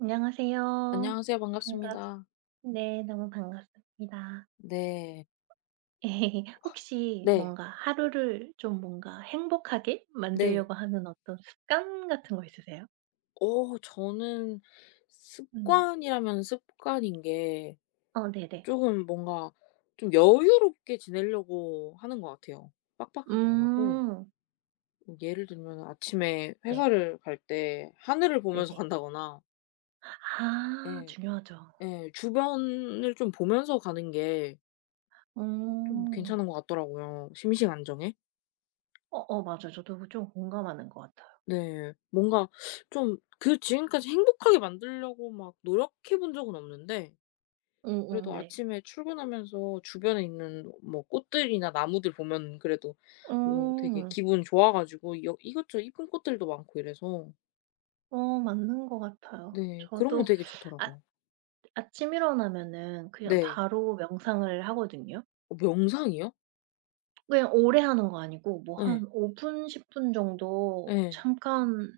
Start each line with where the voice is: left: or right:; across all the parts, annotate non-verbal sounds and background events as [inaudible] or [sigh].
right: 안녕하세요.
left: 안녕하세요.
right: 반갑
left: 반갑습니다.
right: 네, 너무 반갑습니다.
left: 네.
right: [laughs] 혹시
left: 네.
right: 뭔가 하루를 좀 뭔가 행복하게
left: 네.
right: 만들려고 하는 어떤 습관 같은 거 있으세요?
left: 저는
right: 음.
left: 습관이라면 습관인 게
right: 어 네네.
left: 쪼금 뭔가 좀 여유롭게 지내려고 하는 것 같아요. 빡빡하게 안 하고
right: 음.
left: 뭐 예를 들면 아침에
right: 네.
left: 회사를 갈 때 하늘을 보면서
right: 네네.
left: 간다거나
right: 아,
left: 예.
right: 중요하죠.
left: 예. 주변을 좀 보면서 가는 게 좀
right: 음.
left: 괜찮은 것 같더라고요 심신 안정에.
right: 어어, 맞아, 저도 좀 공감하는 것 같아요.
left: 네. 뭔가 좀 그 지금까지 행복하게 만들려고 막 노력해 본 적은 없는데
right: 음, 응,
left: 그래도
right: 네.
left: 아침에 출근하면서 주변에 있는 뭐 꽃들이나 나무들 보면 그래도 뭐 되게
right: 음.
left: 기분 좋아 가지고 여 이것저것 이쁜 꽃들도 많고 이래서
right: 어, 맞는 것 같아요,
left: 네 그런 건
right: 저도.
left: 되게
right: 아,
left: 좋더라고요.
right: 아침 일어나면은 그냥
left: 네.
right: 바로 명상을 하거든요.
left: 어 명상이요?
right: 그냥 오래 하는 거 아니고 뭐
left: 예.
right: 한 5분 10분 정도
left: 예.
right: 잠깐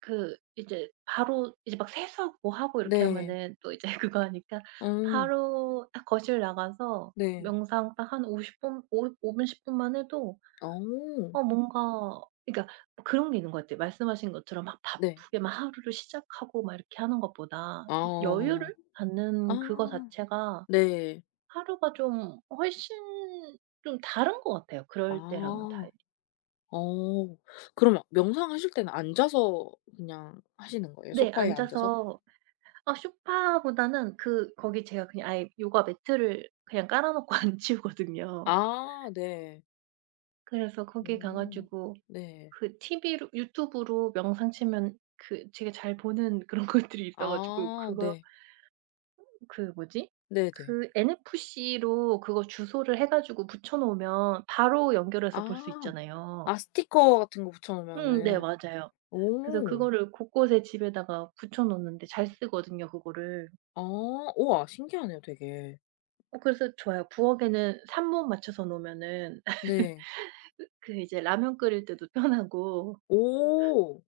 right: 그 이제 바로 이제 막 세수하고 뭐 하고 이렇게
left: 네.
right: 하면은 또 이제 [laughs] 그거 하니까
left: 어
right: 바로 딱 거실 나가서
left: 네.
right: 명상 딱 한5십분 오 오분10 분만 해도
left: 어.
right: 뭔가 그러니까 뭐 그런 게 있는 것 같아요. 말씀하신 것처럼 막
left: 네.
right: 바쁘게 막 하루를 시작하고 막 이렇게 하는 것보다 좀 여유를
left: 아.
right: 갖는 그거
left: 아.
right: 자체가
left: 네.
right: 하루가 좀 훨씬 좀 다른 것 같아요, 그럴 때랑은
left: 아.
right: 달리.
left: 어. 그럼 명상하실 때는 앉아서 그냥 하시는 거예요?
right: 네,
left: 소파에 앉아서?
right: 앉아서. 아, 소파보다는 그 거기 제가 그냥 아예 요가 매트를 그냥 깔아 놓고 안 치우거든요.
left: 아 네.
right: [laughs] 그래서 거기에 가
left: 오.
right: 가지고
left: 네.
right: 그 TV로 유튜브로 명상 치면 그 제가 잘 보는 그런 [laughs] 것들이 있어 가지고
left: 아
right: 그거.
left: 네.
right: 그 뭐지?
left: 네네.
right: 그 NFC로 그거 주소를 해 가지고 붙여 놓으면 바로 연결해서 볼 수
left: 아.
right: 있잖아요.
left: 아 스티커 같은 거 붙여
right: 음, 네,
left: 놓으면은.
right: 맞아요. 그래서
left: 오.
right: 그거를 곳곳에 집에다가 붙여 놓는데 잘 쓰거든요, 그거를.
left: 아. 우와 신기하네요 되게.
right: 어, 그래서 좋아요. 부엌에는 산모 맞춰서 놓으면은 [laughs]
left: 네.
right: 그 이제 라면 끓일 때도 [laughs] 편하고
left: 오.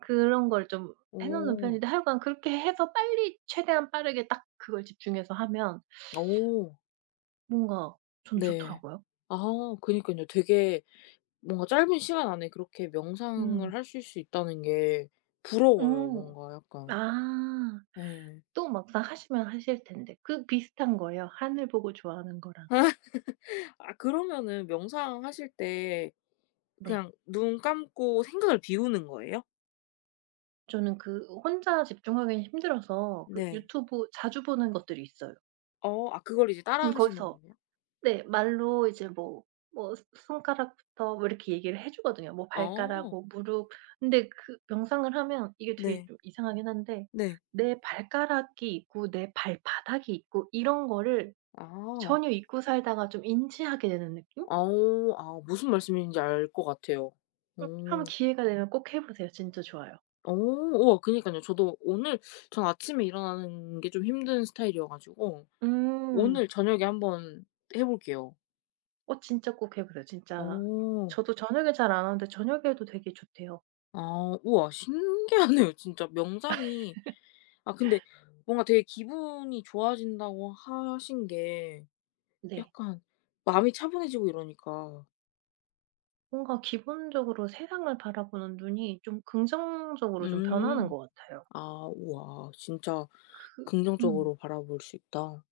right: 그런 걸 좀 해 놓는
left: 오.
right: 편인데, 하여간 그렇게 해서 빨리 최대한 빠르게 딱 그걸 집중해서 하면
left: 오.
right: 뭔가 저는
left: 네.
right: 좋더라고요.
left: 아 그니깐요. 되게 뭔가 짧은 시간 안에 그렇게
right: 음.
left: 명상을 하실 수 있다는 게 부러워요
right: 음.
left: 뭔가 약간.
right: 아.
left: 네.
right: 또 막상 하시면 하실 텐데. 그 비슷한 거예요, 하늘 보고 좋아하는 거랑.
left: 아 그러면은 명상하실 때
right: 네.
left: 그냥 눈 감고 생각을 비우는 거예요?
right: 저는 그 혼자 집중하기는 힘들어서 그
left: 네.
right: 유튜브 자주 보는 것들이 있어요.
left: 어 아 그걸 이제
right: 그럼
left: 따라 하시는
right: 거기서,
left: 거예요?
right: 네, 말로 이제 뭐 손가락부터 뭐 이렇게 얘기를 해 주거든요. 뭐 발가락,
left: 어.
right: 뭐 무릎. 근데 그 명상을 하면 이게 되게
left: 네.
right: 좀 이상하긴 한데,
left: 네.
right: 내 발가락이 있고 내 발바닥이 있고 이런 거를
left: 아.
right: 전혀 잊고 살다가 좀 인지하게 되는 느낌?
left: 어 아 무슨 말씀인지 알 것 같아요. 오
right: 한번 기회가 되면 꼭 해 보세요. 진짜 좋아요.
left: 오 우와 그니까요 저도 오늘 전 아침에 일어나는 게 좀 힘든 스타일이어 가지고
right: 음.
left: 오늘 저녁에 한번 해 볼게요.
right: 어, 진짜 꼭 해 보세요. 진짜
left: 오
right: 저도 저녁에 잘 안 하는데 저녁에도 되게 좋대요.
left: 아 우와 신기하네요 진짜. 명상이 아 근데 뭔가 되게 기분이 좋아진다고 하신 게
right: 네.
left: 약간 마음이 차분해지고 이러니까
right: 뭔가 기본적으로 세상을 바라보는 눈이 좀 긍정적으로 좀 변하는
left: 음.
right: 것 같아요.
left: 아 우와. 진짜
right: 그 음.
left: 긍정적으로 바라볼 수 있다.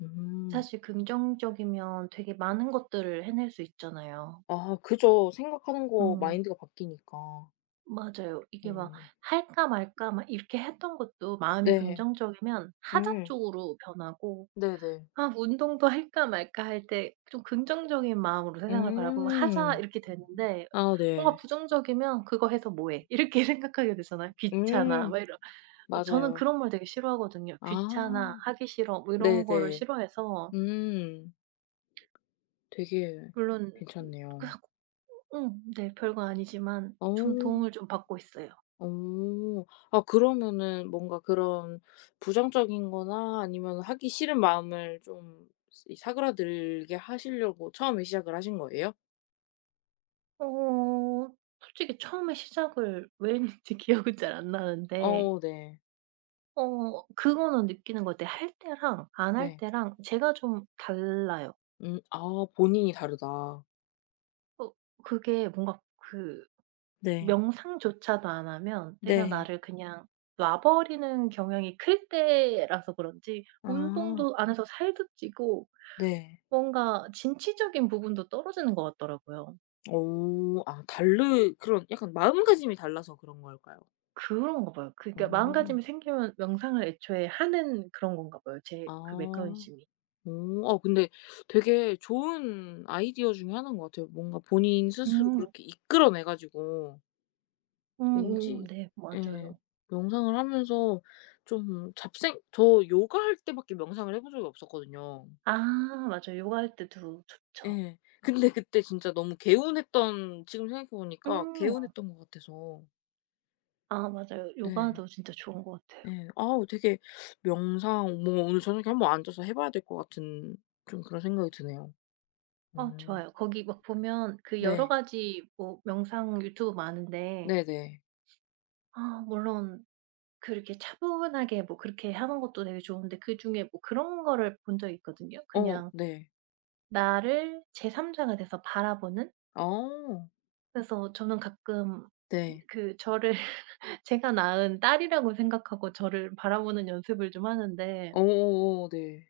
left: 음.
right: 사실 긍정적이면 되게 많은 것들을 해낼 수 있잖아요.
left: 아 그죠. 생각하는 거
right: 음.
left: 마인드가 바뀌니까.
right: 맞아요. 이게 막
left: 네.
right: 할까 말까 막 이렇게 했던 것도 마음이
left: 네.
right: 긍정적이면 하자
left: 음.
right: 쪽으로 변하고.
left: 네네.
right: 아, 운동도 할까 말까 할 때 좀 긍정적인 마음으로 세상을 바라보면 '하자.'
left: 음.
right: 이렇게 되는데
left: 아
right: 뭔가
left: 네.
right: 부정적이면 '그거 해서 뭐 해?' 이렇게 [laughs] 생각하게 되잖아요. '귀찮아.'
left: 음.
right: 막 이런. 어, 저는
left: 맞아요.
right: 그런 말 되게 싫어하거든요. "귀찮아."
left: 아.
right: "하기 싫어." 뭐 이런 거를
left: 네네.
right: 싫어해서.
left: 음. 되게
right: 물론 그
left: 괜찮네요.
right: [laughs] 음, 네, 별거 아니지만
left: 어.
right: 좀 도움을 좀 받고 있어요.
left: 오, 아 그러면은 뭔가 그런 부정적인 거나 아니면 하기 싫은 마음을 좀 이 사그라들게 하시려고 처음에 시작을 하신 거예요?
right: 어, 솔직히 처음에 시작을 왜 했는지 [laughs] 기억은 잘 안 나는데,
left: 어 네.
right: 어, 그거는 느끼는 것 같아요. 할 때랑 안 할
left: 네.
right: 때랑 제가 좀 달라요.
left: 아 본인이 다르다.
right: 어, 그게 뭔가 그
left: 네.
right: 명상조차도 안 하면 내가
left: 네.
right: 나를 그냥 놔 버리는 경향이 클 때라서 그런지
left: 아
right: 운동도 안 해서 살도 찌고
left: 네.
right: 뭔가 진취적인 부분도 떨어지는 것 같더라고요.
left: 오 아 다르 그런 약간 마음가짐이 달라서 그런 걸까요?
right: 그런가 봐요. 그러니까
left: 오,
right: 마음가짐이 생기면 명상을 애초에 하는 그런 건가 봐요, 제 그
left: 아.
right: 메커니즘이.
left: 오. 어 근데 되게 좋은 아이디어 중에 하나인 것 같아요. 뭔가 본인 스스로
right: 음.
left: 그렇게 이끌어내 가지고
right: 음음,
left: 왠지
right: 네,
left: 예
right: 맞아요.
left: 명상을 하면서 좀 잡생 저 요가할 때밖에 명상을 해본 적이 없었거든요.
right: 아, 맞아요. 요가할 때도 좋죠.
left: 예. 근데 그때 진짜 너무 개운했던 지금 생각해 보니까
right: 음.
left: 개운했던 것 같아서
right: 아, 맞아요.
left: 네.
right: 요가도 진짜 좋은 것 같아요.
left: 네, 아우 되게 명상 뭐 오늘 저녁에 한번 앉아서 해 봐야 될 것 같은 좀 그런 생각이 드네요.
right: 어,
left: 음.
right: 좋아요. 거기 막 보면 그 여러
left: 네.
right: 가지 뭐 명상 유튜브 많은데,
left: 네네.
right: 아, 물론 그렇게 차분하게 뭐 그렇게 하는 것도 되게 좋은데 그중에 뭐 그런 거를 본 적이 있거든요.
left: 어
right: 그냥
left: 네.
right: 나를 제3 자가 돼서 바라보는?
left: 어.
right: 그래서 저는 가끔
left: 네.
right: 그 저를 [laughs] 제가 낳은 딸이라고 생각하고 저를 바라보는 연습을 좀 하는데,
left: 어어어 네.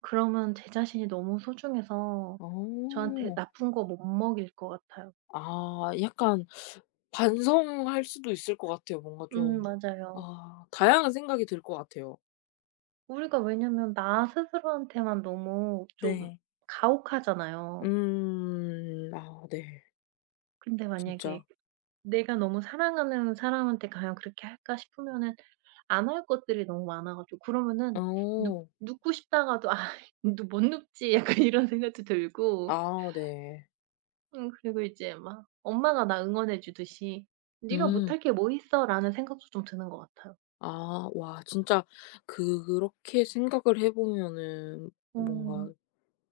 right: 그러면 제 자신이 너무 소중해서 저한테
left: 어.
right: 나쁜 거 못 먹일 것 같아요.
left: 아 약간 반성할 수도 있을 것 같아요. 뭔가
right: 음,
left: 좀
right: 맞아요.
left: 아 다양한 생각이 들 것 같아요.
right: 우리가, 왜냐면 나 스스로한테만 너무 좀
left: 네.
right: 가혹하잖아요.
left: 음. 아 네.
right: 근데 만약에
left: 진짜.
right: 내가 너무 사랑하는 사람한테 과연 그렇게 할까 싶으면은 안 할 것들이 너무 많아 가지고, 그러면은 눕
left: 어.
right: 눕고 싶다가도 [laughs] '아, 눕 못 눕지.' 약간 [laughs] 이런 생각도 들고.
left: 아 네.
right: 그리고 이제 막 엄마가 나 응원해 주듯이 '네가
left: 음.
right: 못할 게 뭐 있어.'라는 생각도 좀 드는 것 같아요.
left: 아 와 진짜 그렇게 생각을 해 보면은 뭔가
right: 음.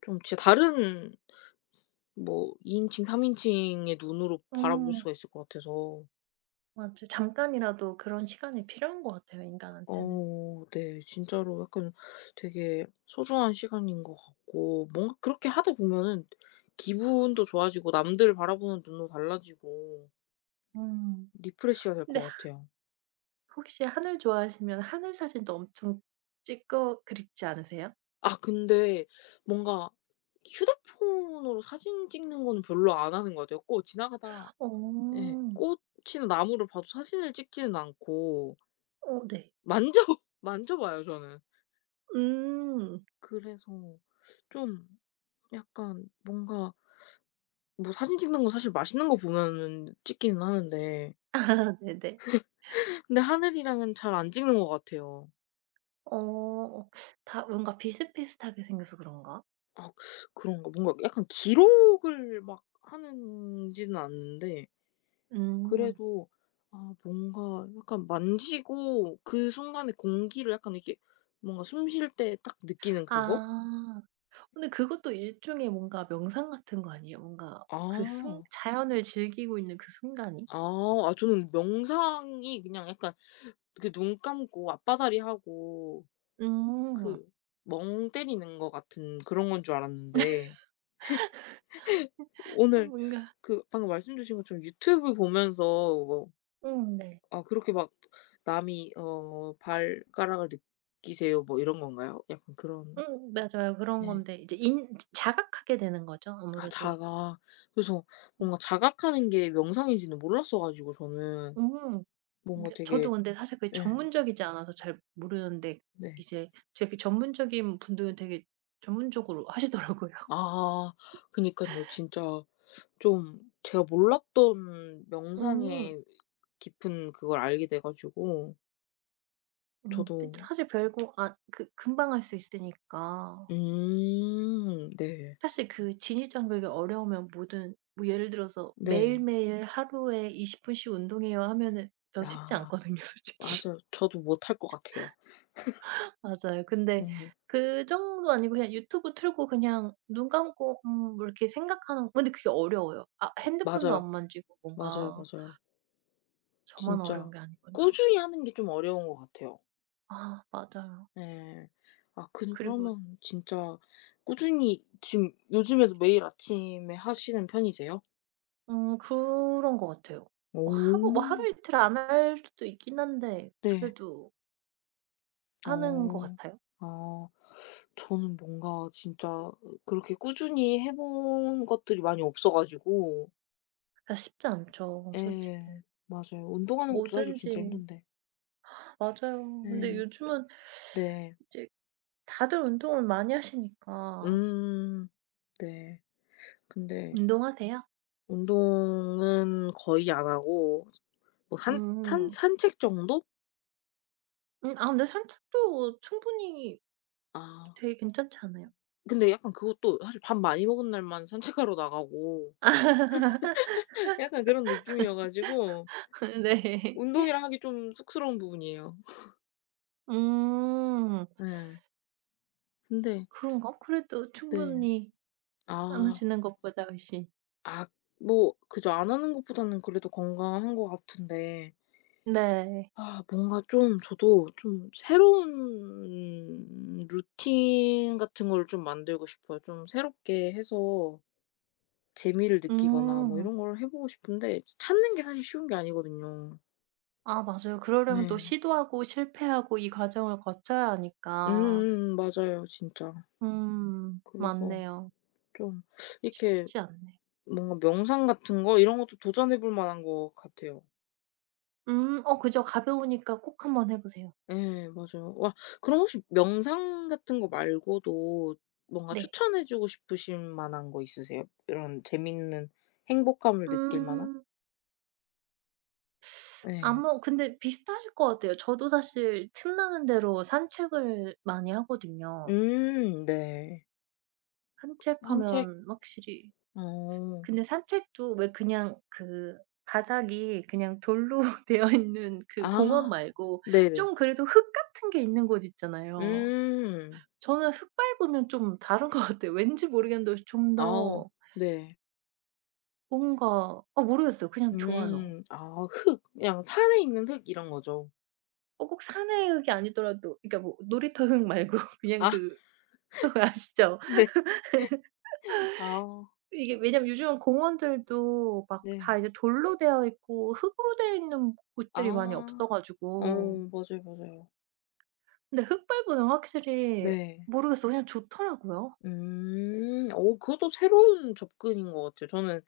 left: 좀 진짜 다른 뭐 2 인칭 3 인칭의 눈으로 바라볼
right: 음.
left: 수가 있을 것 같아서
right: 맞아, 잠깐이라도 그런 시간이 필요한 것 같아요, 인간한테는.
left: 어 네. 진짜로 약간 되게 소중한 시간인 것 같고 뭔가 그렇게 하다 보면은 기분도 좋아지고 남들 바라보는 눈도 달라지고
right: 음.
left: 리프레시가 될
right: 근데
left: 것 같아요.
right: 혹시 하늘 좋아하시면 하늘 사진도 엄청 찍어 그리지 않으세요?
left: 아 근데 뭔가 휴대폰으로 사진 찍는 거는 별로 안 하는 것 같아요. 꼭 지나가다
right: 어.
left: 예 꽃이나 나무를 봐도 사진을 찍지는 않고
right: 어, 네.
left: 만져 [laughs] 만져봐요 저는.
right: 음.
left: 그래서 좀 약간 뭔가 뭐 사진 찍는 거 사실 맛있는 거 보면은 찍기는 하는데
right: [laughs] 아, 네네.
left: 근데 하늘이랑은 잘 안 찍는 것 같아요.
right: 어. 다 뭔가 비슷비슷하게 생겨서 그런가?
left: 아 그런가? 뭔가 약간 기록을 막 하는지는 않는데
right: 음.
left: 그래도 아 뭔가 약간 만지고 그 순간에 공기를 약간 이렇게 뭔가 숨쉴 때 딱 느끼는 그거?
right: 아. 근데 그것도 일종의 뭔가 명상 같은 거 아니에요? 뭔가 그 순
left: 아.
right: 자연을 즐기고 있는 그 순간이?
left: 아. 아 저는 명상이 그냥 약간 그 눈 감고 앞바다리 하고
right: 음.
left: 그 멍 때리는 것 같은 그런 건 줄 알았는데
right: 어,
left: 오늘
right: 뭔가.
left: 그 방금 말씀 주신 것처럼 유튜브 보면서 뭐
right: 음, 네.
left: 아 그렇게 막 남이 어 "발가락을 느끼세요." 뭐 이런 건가요? 약간 그런
right: 음, 맞아요. 그런
left: 네.
right: 건데 이제 인 자각하게 되는 거죠,
left: 아
right: 아무래도.
left: 자각. 그래서 뭔가 자각하는 게 명상인지는 몰랐어 가지고 저는
right: 음.
left: 뭔가
right: 며 저도
left: 되게
right: 근데 사실 그게
left: 예.
right: 전문적이지 않아서 잘 모르는데,
left: 네.
right: 이제 되게 전문적인 분들은 되게 전문적으로 [laughs] 하시더라고요.
left: 아 그니깐요. 진짜 좀 제가 몰랐던
right: 음.
left: 명상의 깊은 그걸 알게 돼 가지고
right: 음. 근데
left: 저도
right: 사실 별거 금방 할 수 있으니까.
left: 네.
right: 사실 그 진입 장벽이 어려우면, 뭐든, 뭐 예를 들어서
left: 네.
right: 매일매일 하루에 20 분씩 운동해요 하면은 저 쉽지
left: 아
right: 않거든요 [laughs] 솔직히.
left: 맞아요. 저도 못할 것 같아요.
right: 맞아요. 근데
left: 네.
right: 그 정도 아니고 그냥 유튜브 틀고 그냥 눈 감고 뭐 이렇게 생각하는. 근데 그게 어려워요. 아, 핸드폰도
left: 맞아요.
right: 안 만지고
left: 맞아요,
right: 뭔가.
left: 맞아요.
right: 저만 어려운
left: 진짜
right: 게 아니구나.
left: 꾸준히 하는 게 좀 어려운 것 같아요.
right: 아, 맞아요.
left: 예. 아
right: 그리고
left: 그러면 진짜 꾸준히 지금 요즘에도 매일 아침에 하시는 편이세요?
right: 그런 것 같아요. 뭐 하루 뭐
left: 오.
right: 하루 이틀 안 할 수도 있긴 한데
left: 네.
right: 그래도 하는 것
left: 어.
right: 같아요.
left: 아. 저는 뭔가 진짜 그렇게 꾸준히 해본 것들이 많이 없어 가지고
right: 아, 쉽지 않죠,
left: 예.
right: 솔직히.
left: 맞아요. 운동하는 것도 사실 진짜
right: 뭐든지.
left: 힘든데.
right: 맞아요. 근데
left: 예.
right: 요즘은
left: 네.
right: 이제 다들 운동을 많이 하시니까.
left: 음. 네. 근데
right: 운동하세요?
left: 운동은 거의 안 하고 뭐 산 산
right: 음.
left: 산책 정도?
right: 아, 근데 산책도 충분히
left: 아
right: 되게 괜찮지 않아요?
left: 근데 약간 그것도 사실 밥 많이 먹은 날만 산책하러 나가고 [laughs] 약간 그런 느낌이어 가지고
right: [laughs] 네.
left: 운동이라 하기 좀 쑥스러운 부분이에요.
right: 음.
left: 네. 근데
right: 그런가? 그래도
left: 네.
right: 충분히 안
left: 아.
right: 하시는 것보다 훨씬.
left: 아 뭐 그저 안 하는 것보다는 그래도 건강한 것 같은데
right: 네.
left: 아 뭔가 좀 저도 좀 새로운 루틴 같은 걸 좀 만들고 싶어요. 좀 새롭게 해서 재미를 느끼거나 뭐
right: 음.
left: 이런 걸 해 보고 싶은데 찾는 게 사실 쉬운 게 아니거든요.
right: 아, 맞아요. 그러려면 또
left: 네.
right: 시도하고 실패하고 이 과정을 거쳐야 하니까.
left: 음음 맞아요 진짜.
right: 음,
left: 그래서
right: 맞네요.
left: 좀 이렇게
right: 쉽지 않네.
left: 뭔가 명상 같은 거 이런 것도 도전해 볼 만한 것 같아요.
right: 어, 그죠. 가벼우니까 꼭 한번 해 보세요.
left: 예 맞아요. 와 그럼 혹시 명상 같은 거 말고도 뭔가
right: 네.
left: 추천해 주고 싶으신 만한 거 있으세요? 이런 재밌는 행복감을 느낄 만한?
right: 음.
left: 네.
right: 아마 근데 비슷하실 것 같아요. 저도 사실 틈나는 대로 산책을 많이 하거든요.
left: 네. 산책.
right: 산책하면 확실히.
left: 어.
right: 근데 산책도 왜 그냥 그 바닥이 그냥 돌로 [laughs] 되어 있는 그 공원
left: 아
right: 말고
left: 네네.
right: 좀 그래도 흙 같은 게 있는 곳 있잖아요.
left: 음.
right: 저는 흙 밟으면 좀 다른 것 같아요. 왠지 모르겠는데 좀
left: 아
right: 더
left: 네.
right: 뭔가, 아, 모르겠어요. 그냥 좋아요.
left: 음. 아 흙 그냥 산에 있는 흙 이런 거죠?
right: 어, 꼭 산의 흙이 아니더라도. 그러니까 뭐 놀이터 흙 말고 [laughs] 그냥
left: 아 [laughs]
right: 그 흙, 아시죠?
left: 네. 아
right: 이게, 왜냐면 요즘은 공원들도 막 다
left: 네.
right: 이제 돌로 되어 있고 흙으로 되어 있는 곳들이 많이
left: 아.
right: 없어
left: 어
right: 가지고.
left: 맞아요, 맞아요.
right: 근데 흙 밟으면 확실히,
left: 네.
right: 모르겠어요, 그냥 좋더라고요.
left: 음. 오, 그것도 새로운 접근인 것 같아요. 저는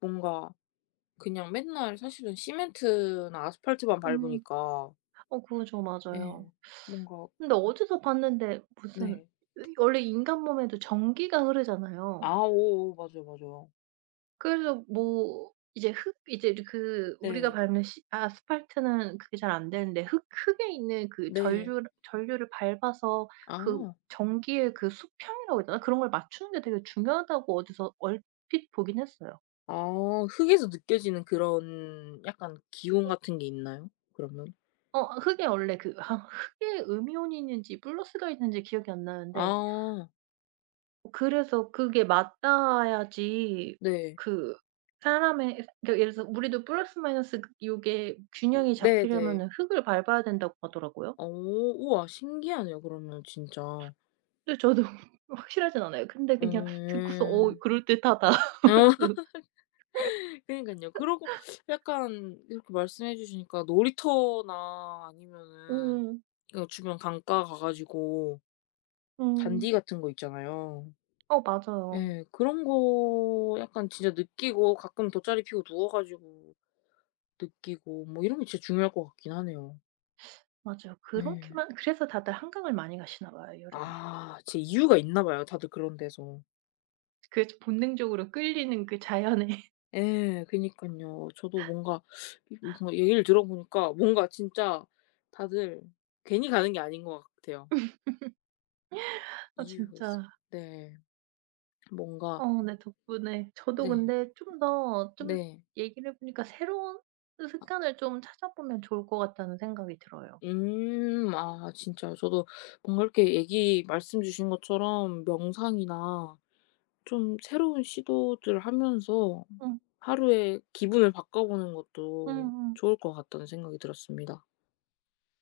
left: 뭔가 그냥 맨날 사실은 시멘트나 아스팔트만
right: 음.
left: 밟으니까
right: 어, 그죠, 맞아요.
left: 예. 뭔가
right: 근데 어디서 봤는데, 무슨,
left: 네.
right: 이 원래 인간 몸에도 전기가 흐르잖아요.
left: 아 오오 맞아요, 맞아요.
right: 그래서 뭐 이제 흙, 이제 그 우리가
left: 네.
right: 밟는 아스팔트는 그게 잘 안 되는데, 흙 흙에 있는 그
left: 네.
right: 전류를 밟아서 그
left: 아.
right: 전기의 그 수평이라고 있잖아, 그런 걸 맞추는 게 되게 중요하다고 어디서 얼핏 보긴 했어요.
left: 아 흙에서 느껴지는 그런 약간 기운 같은 게 있나요? 그러면?
right: 어, 흙에 원래 그, 흙에 음이온이 있는지 플러스가 있는지 기억이 안 나는데,
left: 아
right: 그래서 그게 맞닿아야지
left: 네.
right: 그 사람의, 그러니까 예를 들어서 우리도 플러스 마이너스 그 요게 균형이
left: 네 네.
right: 잡히려면은 흙을 밟아야 된다고 하더라고요.
left: 오, 우와 신기하네요 그러면 진짜.
right: 근데 저도 [laughs] 확실하진 않아요. 근데 그냥 듣고서 '어,
left: 음.
right: 그럴듯하다.'
left: [laughs] 어.
right: [laughs] 그.
left: 그러니깐요. 그러고 약간 이렇게 말씀해 주시니까 놀이터나 아니면은
right: 음.
left: 그 주변 강가 가 가지고
right: 음.
left: 잔디 같은 거 있잖아요.
right: 어, 맞아요,
left: 예. 그런 거 약간 진짜 느끼고 가끔 돗자리 피고 누워 가지고 느끼고 뭐 이런 게 진짜 중요할 것 같긴 하네요.
right: 맞아요.
left: 예.
right: 그렇게만. 그래서 다들 한강을 많이 가시나 봐요, 여름에.
left: 아 진짜 이유가 있나 봐요, 다들 그런 데서.
right: 그게 본능적으로 끌리는 그 자연에.
left: 예. 그니깐요. 저도 뭔가 이 뭔가 얘기를 들어 보니까 뭔가 진짜 다들 괜히 가는 게 아닌 것 같아요.
right: [laughs] 아,
left: 이유가 있어.
right: 진짜.
left: 네. 뭔가
right: 어, 네. 덕분에 저도
left: 네.
right: 근데 좀 더 좀
left: 네.
right: 얘기를 해 보니까 '새로운 습관을 좀 찾아보면 좋을 것 같다.'는 생각이 들어요.
left: 음. 아 진짜요? 저도 뭔가 이렇게 얘기 말씀 주신 것처럼 명상이나 좀 새로운 시도들 하면서
right: 응,
left: 하루의 기분을 바꿔보는
right: 응,
left: 것도
right: 응.
left: 좋을 것 같다는 생각이 들었습니다.